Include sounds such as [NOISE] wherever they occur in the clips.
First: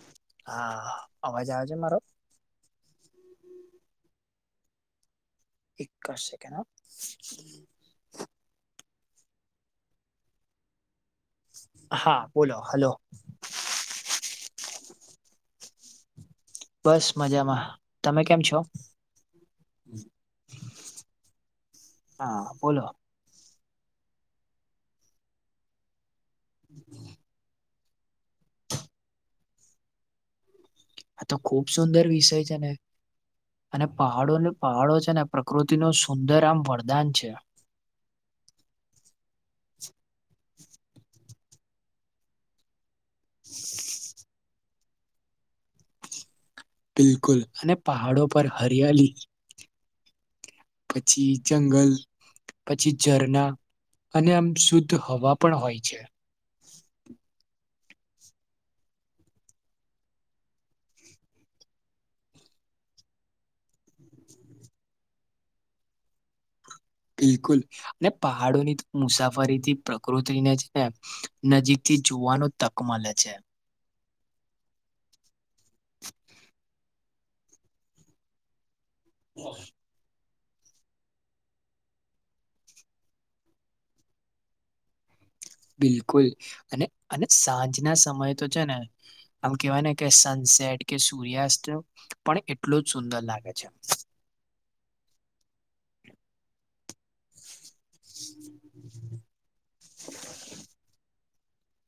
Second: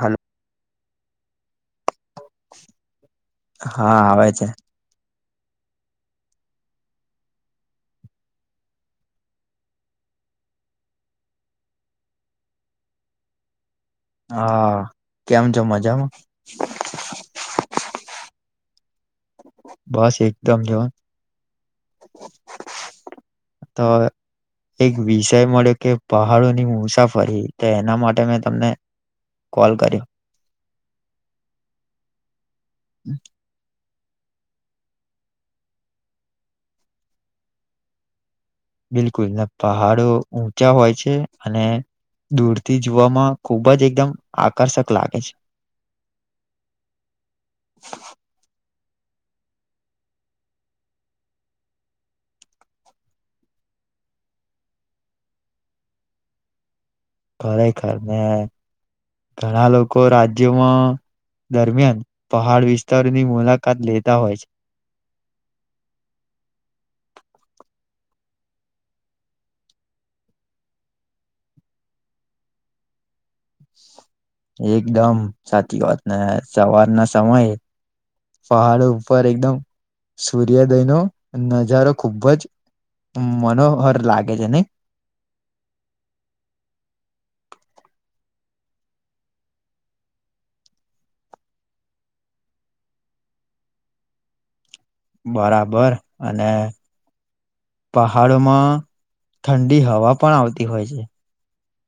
Hello હા અવાજ આવે છે મારો હા આવે છે એક સેકેંડ હ હા બોલો હલો હા કેમ છો મજામાં? બસ મજામાં તમે કેમ છો? બસ એકદમ હા બોલો તો એક વિષય મળ્યો કે પહાડોની મુસાફરી તો એના માટે મેં તમને કોલ કર્યો આ તો ખુબ સુંદર વિષય છે ને અને પહાડોને પહાડો છે ને પ્રકૃતિ નો સુંદર આમ વરદાન છે બિલકુલ ને પહાડો ઊંચા હોય છે અને દૂરથી જોવામાં ખૂબ જ એકદમ આકર્ષક લાગે છે બિલકુલ અને પહાડો પર હરિયાલી પછી જંગલ પછી ઝરણા અને આમ શુદ્ધ હવા પણ હોય છે ખરેખર ને ઘણા લોકો રાજ્યમાં દરમિયાન પહાડ વિસ્તારની મુલાકાત લેતા હોય [INAUDIBLE] બિલકુલ ને પહાડોની મુસાફરીથી પ્રકૃતિને છે ને નજીકથી જોવાનું તક મલે છે એકદમ સાચી વાત ને સવારના સમય પહાડું પર એકદમ સૂર્યોદયનો નજારો ખુબ જ અં મનોહર લાગે છે નઈ? બિલકુલ અને અને સાંજના સમયે તો છે ને આમ કેવાય ને કે સન સેટ કે સૂર્યાસ્ત પણ એટલો જ સુંદર લાગે છે. બરાબર અને પહાડોમાં થંડી હવા પણ આવતી હોય છે.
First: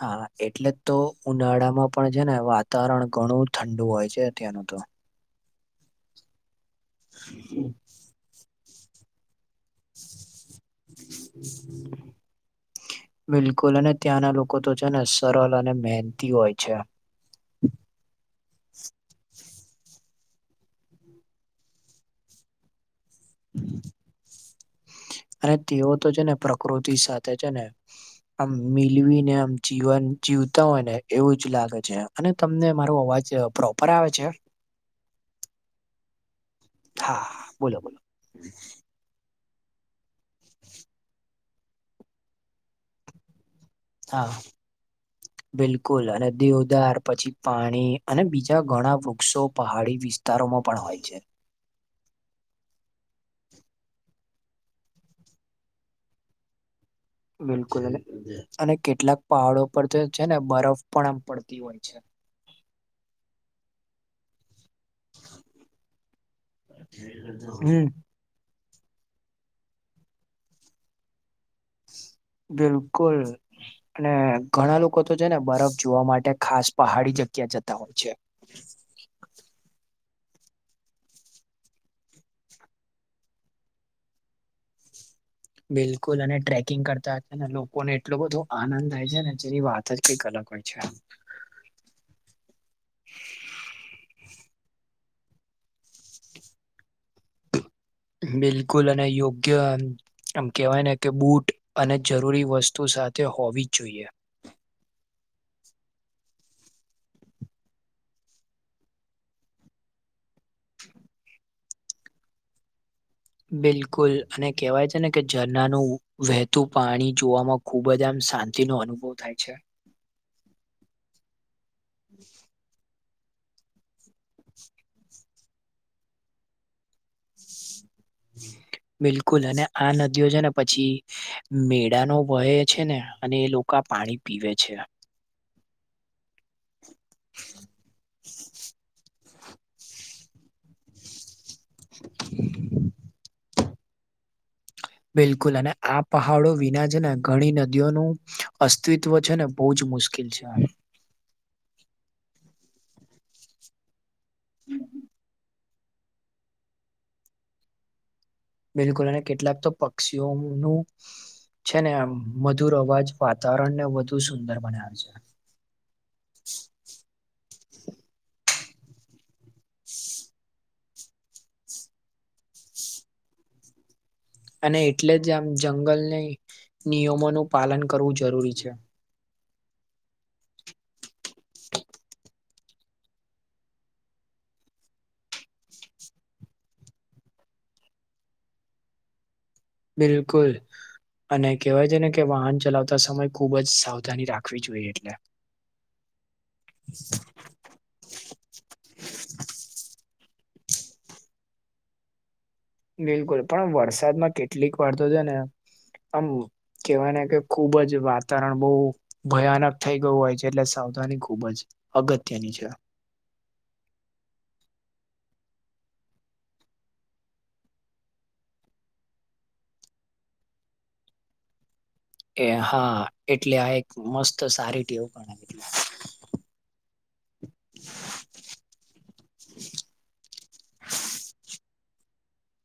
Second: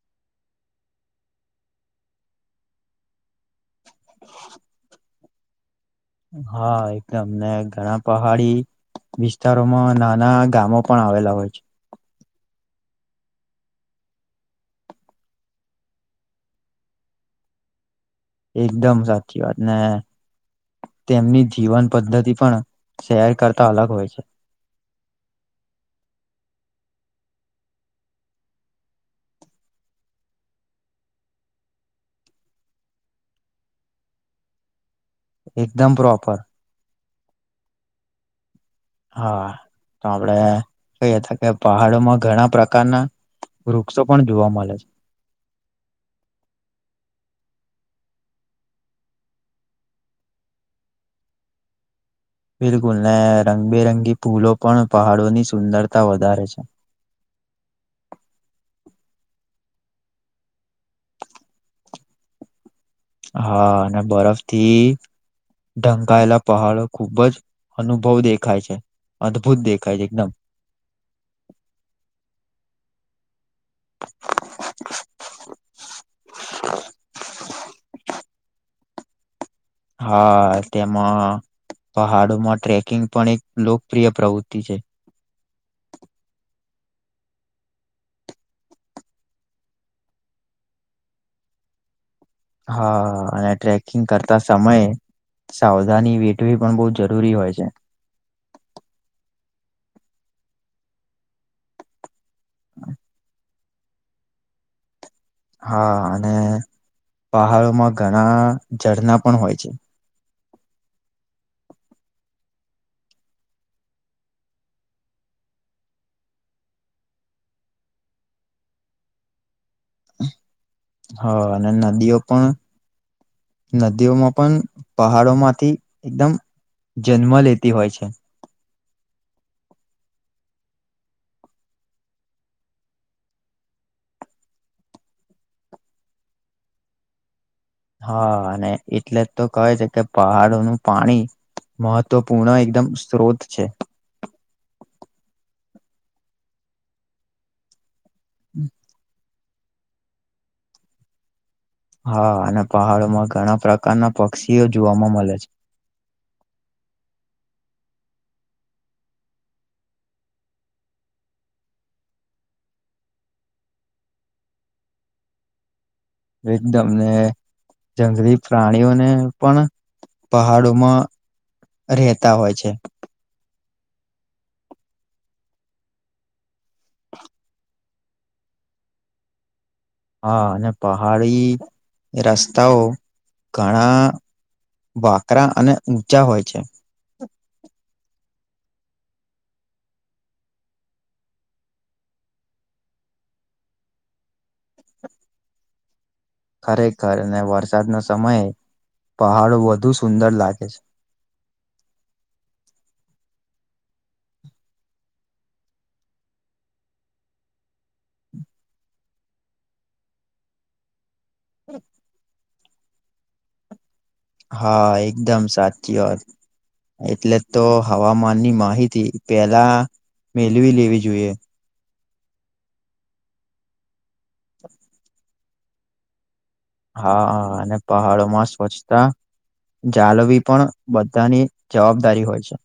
હા એટલે જ તો ઉનાળામાં પણ છે ને વાતાવરણ ઘણું થંડુ હોય છે ત્યાંનું તો હા એકદમ ને ઘણા પહાડી વિસ્તારોમાં નાના ગામો પણ આવેલા હોય છે. બિલકુલ અને ત્યાંના લોકો તો છે ને સરલ અને મેહનતી હોય છે. [INAUDIBLE] એકદમ સાચી વાત ને તેમની જીવન પદ્ધતિ પણ શહેર કરતા અલગ હોય છે. અને તેઓ તો છે ને પ્રકૃતિ સાથે છે ને આમ મિલવીને આમ જીવન જીવતા હોય ને એવું જ લાગે છે અને તમને મારો અવાજ પ્રોપર આવે છે? એકદમ પ્રોપર. હા બોલો, બોલો. હા તો આપડે કઈ અતા કે પહાડોમાં ઘણા પ્રકારના વૃક્ષો પણ હા જોવા મળે બિલકુલ અને દેવદાર પછી પાણી અને બીજા ઘણા વૃક્ષો પહાડી વિસ્તારોમાં પણ હોય છે. બિલકુલ ને રંગબેરંગી ફૂલો પણ પહાડોની સુંદરતા વધારે છે. બિલકુલ અને કેટલાક પહાડો પર જે છે ને બરફ પણ આમ પડતી હોય છે. હા અને બરફ થી ઢંકાયેલા પહાડો ખુબ જ હમ. અનુભવ દેખાય છે. અદ્દભૂત દેખાય છે એકદમ બિલકુલ અને ઘણા લોકો તો છે ને બરફ જોવા માટે ખાસ પહાડી જગ્યા જતા હોય છે. હા તેમાં પહાડોમાં ટ્રેકિંગ પણ એક લોકપ્રિય પ્રવુત્તિ છે. બિલકુલ અને ટ્રેકિંગ કરતા અને લોકોને એટલો બધો આનંદ થાય છે ને જેની વાત જ કંઈક અલગ [UNINTELLIGIBLE] [INAUDIBLE] હા અને ટ્રેકિંગ કરતા સમયે સાવધાની વેઠવી પણ બઉ જરૂરી હોય છે. બિલકુલ અને યોગ્ય આમ કેહવાય ને કે બૂટ અને જરૂરી વસ્તુ સાથે હોવી જ જોઈએ. હા અને પહાડોમાં ઘણા ઝરના પણ હોય છે. બિલકુલ અને કેહવાય છે ને કે ઝરનાનું વહેતું પાણી જોવામાં ખુબ જ આમ શાંતિનો અનુભવ થાય છે. હા અને નદીઓ પણ નદીઓમાં પન પહાડો માંથી એકદમ જન્મ લેતી હોય છે. [INAUDIBLE] બિલકુલ અને આ નદીઓ છે ને પછી મેડાનો ભય છે ને અને એ લોકા પાણી પીવે છે. [INAUDIBLE] હા અને એટલે જ તો કહે છે કે પહાડોનું પાણી મહત્વપૂર્ણ એકદમ સ્ત્રોત છે. બિલકુલ અને આ પહાડો વિના છે ને ઘણી નદીઓનું અસ્તિત્વ છે ને બો જ મુશ્કિલ છે [UNINTELLIGIBLE] હા અને પહાડોમાં ઘણા પ્રકારના પક્ષીઓ જોવાવામાં મલે છે. બિલકુલ અને કેટલાક તો પક્ષીઓનું છે ને મધુર અવાજ વાતાવરણને વધુ સુંદર બનાવે છે એકદમને જંગલી પ્રાણીઓને પણ પહાડોમાં રહેતા હોય છે અને એટલે જ આમ જંગલને નિયમોનું પાલન કરવું જરૂરી છે હા અને પહાડી રસ્તાઓ ઘણા વાકરા અને ઊંચા હોય છે બિલકુલ અને કહેવાય છે ને કે વાહન ચલાવતા સમય ખૂબ જ સાવધાની રાખવી જોઈએ એટલે [INAUDIBLE] ખરેખર અને વરસાદના સમયે પહાડો વધુ સુંદર લાગે બસ બિલકુલ પણ વરસાદમાં કેટલીક વારતો છે ને આમ કેવાય ને કે ખુબ જ વાતાવરણ બહુ ભયાનક થઈ ગયું હોય છે એટલે સાવધાની ખૂબ ખુબ જ અગત્યની છે હા એકદમ સાચી વાત. એટલે તો હવામાનની માહિતી પેલા. મેલવી લેવી જોઈએ એ હા એટલે આ એક મસ્ત સારી ટેવ ગણાય. એટલે. હા હા અને પહાડો માં સ્વચ્છતા. જાડવી પણ બધાની જવાબદારી હોય છે.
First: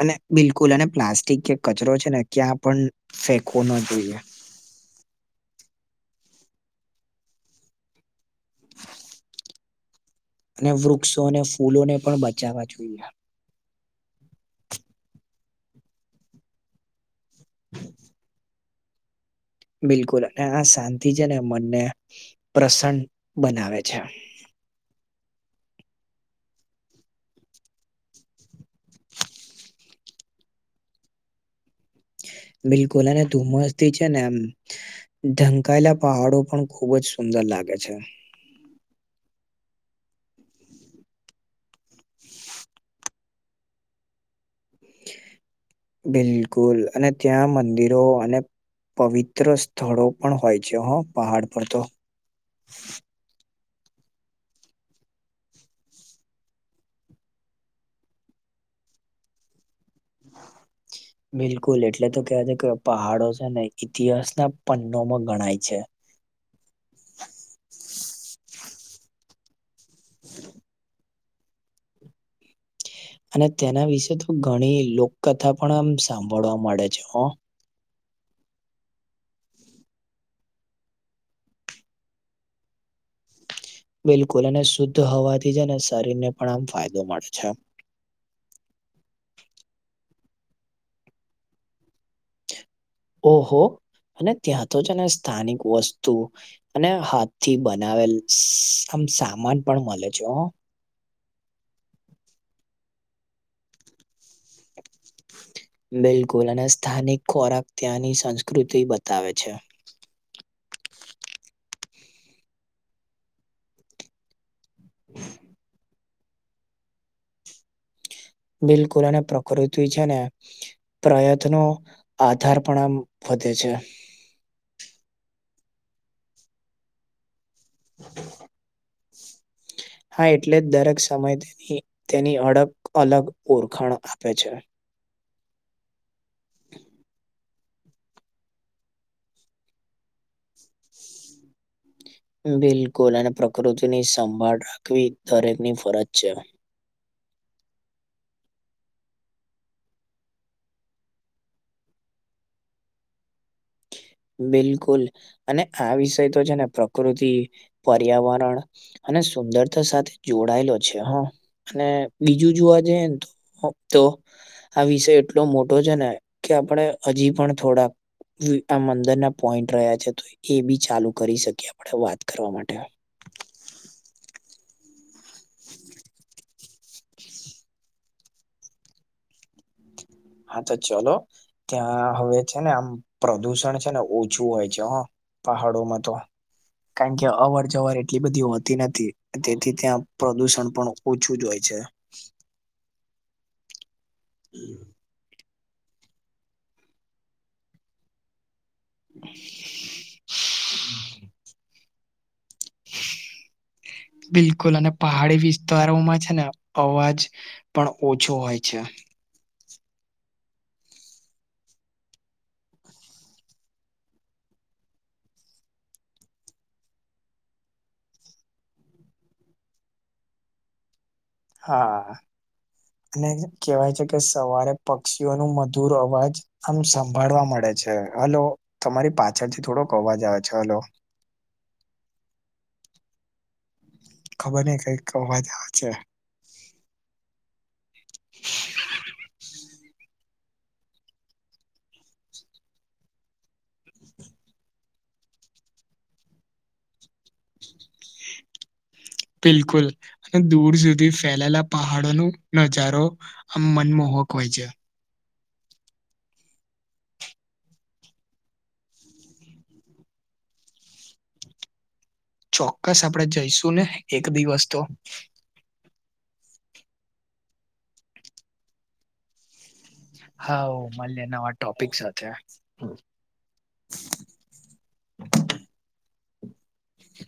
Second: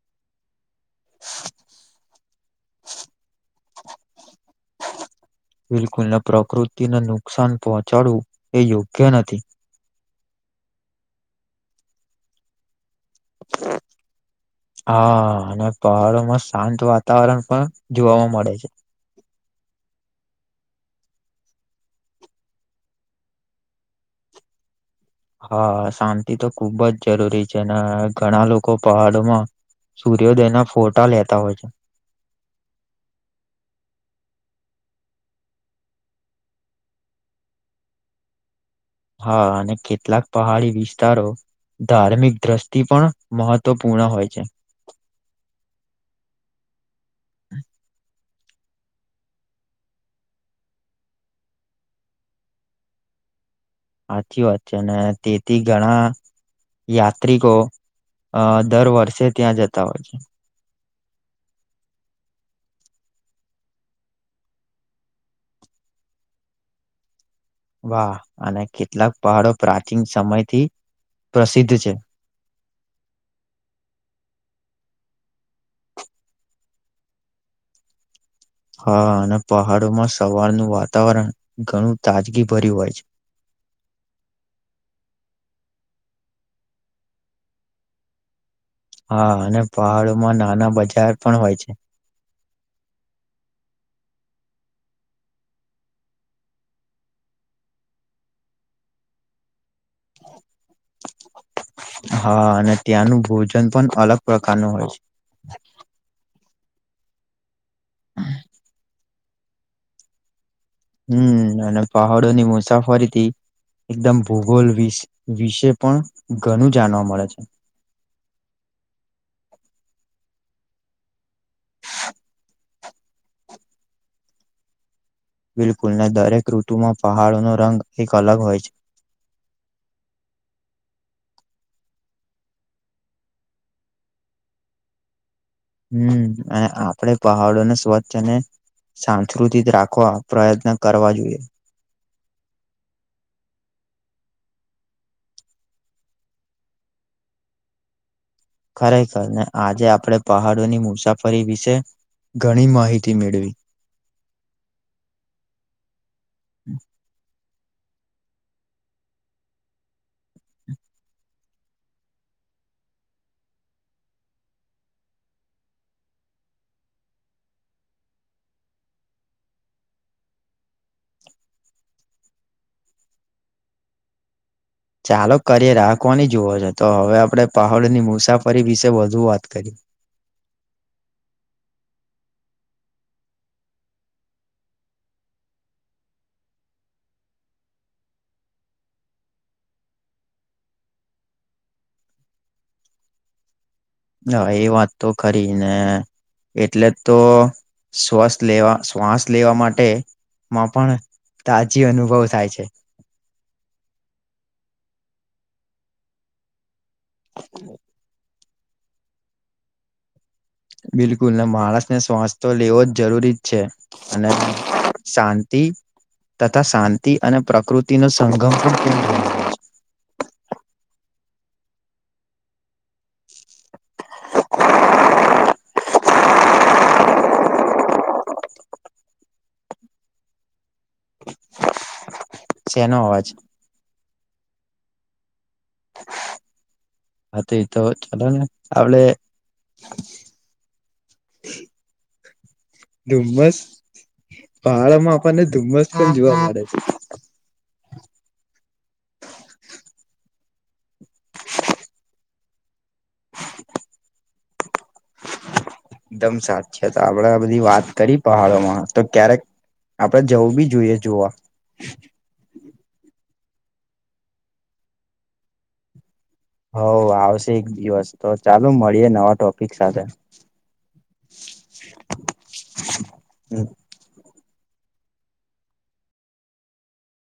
અને બિલકુલ અને પ્લાસ્ટિક કે કચરો છે ને ક્યાં પણ ફેકું. ન જોઈએ બિલકુલને પ્રકૃતિને નુકસાન પહોંચાડવું એ યોગ્ય નથી. અને વૃક્ષો અને ફૂલો ને પણ બચાવવા જોઈએ. હા અને પહાડોમાં શાંત વાત. વાતાવરણ પણ જોવાવામાં મળે છે બિલકુલ અને આ શાંતિ છે ને મનને પ્રસન્ન બનાવે છે [INAUDIBLE] હા શાંતિ તો ખુબ જ જરૂરી છે ને ઘણા લોકો પહાડમાં સૂર્યોદયના ફોટા લેતા હોય છે. બિલકુલ અને ધુમસ થી છે ને એમ ઢંકાયેલા પહાડો પણ ખુબ જ સુંદર લાગે લાગે છે. હા અને કેટલાક પહાડી વિસ્તારો ધાર્મિક દ્રષ્ટિ પણ મહત્વપૂર્ણ હોય છે. બિલકુલ અને ત્યાં મંદિરો અને. પવિત્ર સ્થળો પણ હોય જે હો પહાડ પર તો [INAUDIBLE] સાચી વાત છે તેથી ઘણા. યાત્રિકો અ દર વર્ષે ત્યાં જતા હોય છે બિલકુલ એટલે તો કેહેવા છે કે પહાડો છે ને ઈતિહાસના પનોમાં ગણાય છે [INAUDIBLE] વાહ અને કેટલાક પહાડો પ્રાચીન સમયથી પ્રસિદ્ધ છે. અને તેના વિશે તો ઘણી લોકકથા પણ આમ સાંભળવા મળે છે. હા અને પહાડોમાં સવારનું વાતાવરણ ઘણું તાજગી ભર્યું હોય છે. [INAUDIBLE] બિલકુલ અને શુદ્ધ હોવાથી જ અને શરીરને પણ આમ ફાયદો મળે છે હા અને પહાડોમાં નાના બજાર પણ હોય છે ઓહો અને ત્યાં તો જ ને સ્થાનિક વસ્તુ અને હાથી બનાવેલ સામાન પણ મળે છે હો. હા અને ત્યાંનું ભોજન પણ અલગ પ્રકાર નું હોય બિલકુલ અને સ્થાનિક ખોરાક ત્યાંની સંસ્કૃતિ બ તાવે છે. હમ્મ અને પહાડો ની મુસાફરીથી એકદમ ભૂગોલ વિશ-વિશે પણ ઘણું જાણવા મળે છે. બિલકુલ અને પ્રકૃતિ છે ને પ્રયત્નો આધાર પણ આમ વધે છે. બિલકુલ ને દરેક ઋતુમાં પહાડોનો રંગ એક અલગ હોય હા એટલે જ દરેક સમયે તેની તેની અડગ અલગ ઓળખાણ આપે છે. હમ્મ અને આપડે પહાડોને સ્વચ્છ અને સાંસ્કૃતિક રાખવા પ્રયત્ન કરવા જોઈએ. બિલકુલ અને પ્રકૃતિની સંભાળ રાખવી દરેકની ફરજ છે. ખરેખર ને આજે આપડે પહાડોની મુસાફરી વિશે ઘણી માહિતી મેળવી. બિલકુલ અને આ વિષય તો છે ને પ્રકૃતિ પર્યાવરણ અને સુંદરતા સાથે જોડાયેલો છે હા અને બીજું જુઓ વા જયન તો આ વિષય એટલો મોટો છે ને કે આપણે હજી પણ થોડાક જી આ મંદરના પોઈન્ટ રહ્યા છે તો એ બી ચાલુ કરી શકીએ આપણે વાત કરવા માટે. [INAUDIBLE] ચાલો કરીએ રાખવાની જુવઓ છો તો હવે આપણે પહાડોની મુસાફરી વિશે વધુ વાત કરી. હા, તો ચલો ત્યાં હવે છે ને આમ પ્રદુષણ છે ને ઓછું હોય છે હ પહાડોમાં તો. કારણ કે અવર જવર એટલી બધી હોતી નથી તેથી ત્યાં પ્રદુષણ પણ ઓછું જ હોય છે. હા, એ વાત તો ખરી ને એટલે તો શ્વાસ લેવા શ્વાસ લેવા માટે માં પણ તાજી અનુભવ થાય બિલકુલ અને પહાડી વિસ્તારોમાં છે ને અવાજ પણ ઓછો હોય છે. બિલકુલને માણસને શ્વાસ લેવો જ જરૂરી જ છે અને શાંતિ તથા શાંતિ અને પ્રકૃતિ ન સંગમ પણ કેમ [INAUDIBLE] [INAUDIBLE] હા. અને કેહેવાય છે કે સવારે પક્ષીઓ નું મધુર અવાજ આમ સંભાળવા મળે અચ્છા. હલો, તમારી પાછળથી થોડોક અવાજ આવે છે હલો. શેનો અવાજ? ખબર નહીં કઈક અવાજ આવ છે. હા તો એ તો ચાલો ને આપડે [INAUDIBLE] ડુમ્મસ પહાડ માં આપણને ધુમ્મસ પણ જોવા મળે છે. બિલકુલ અને દૂર સુધી ફેલાયેલા પહાડો નું નજારો અમ મનમોહ ઓકવાય ચ. એકદમ સાચે તો આપણેે બધી વાત કરી પહાડોમાં તો ક્યારેક આપડે જવું બી જોઈએ જોવા. ચોક્કસ આપણેે જઈશું ને એક દિવસ તો. હઓ આવશે એક દિવસ તો ચાલો જાણીએ મળીએ નવા ટોપિક સાથે હાઓ માલિયે નવા ટોપિક સાથે.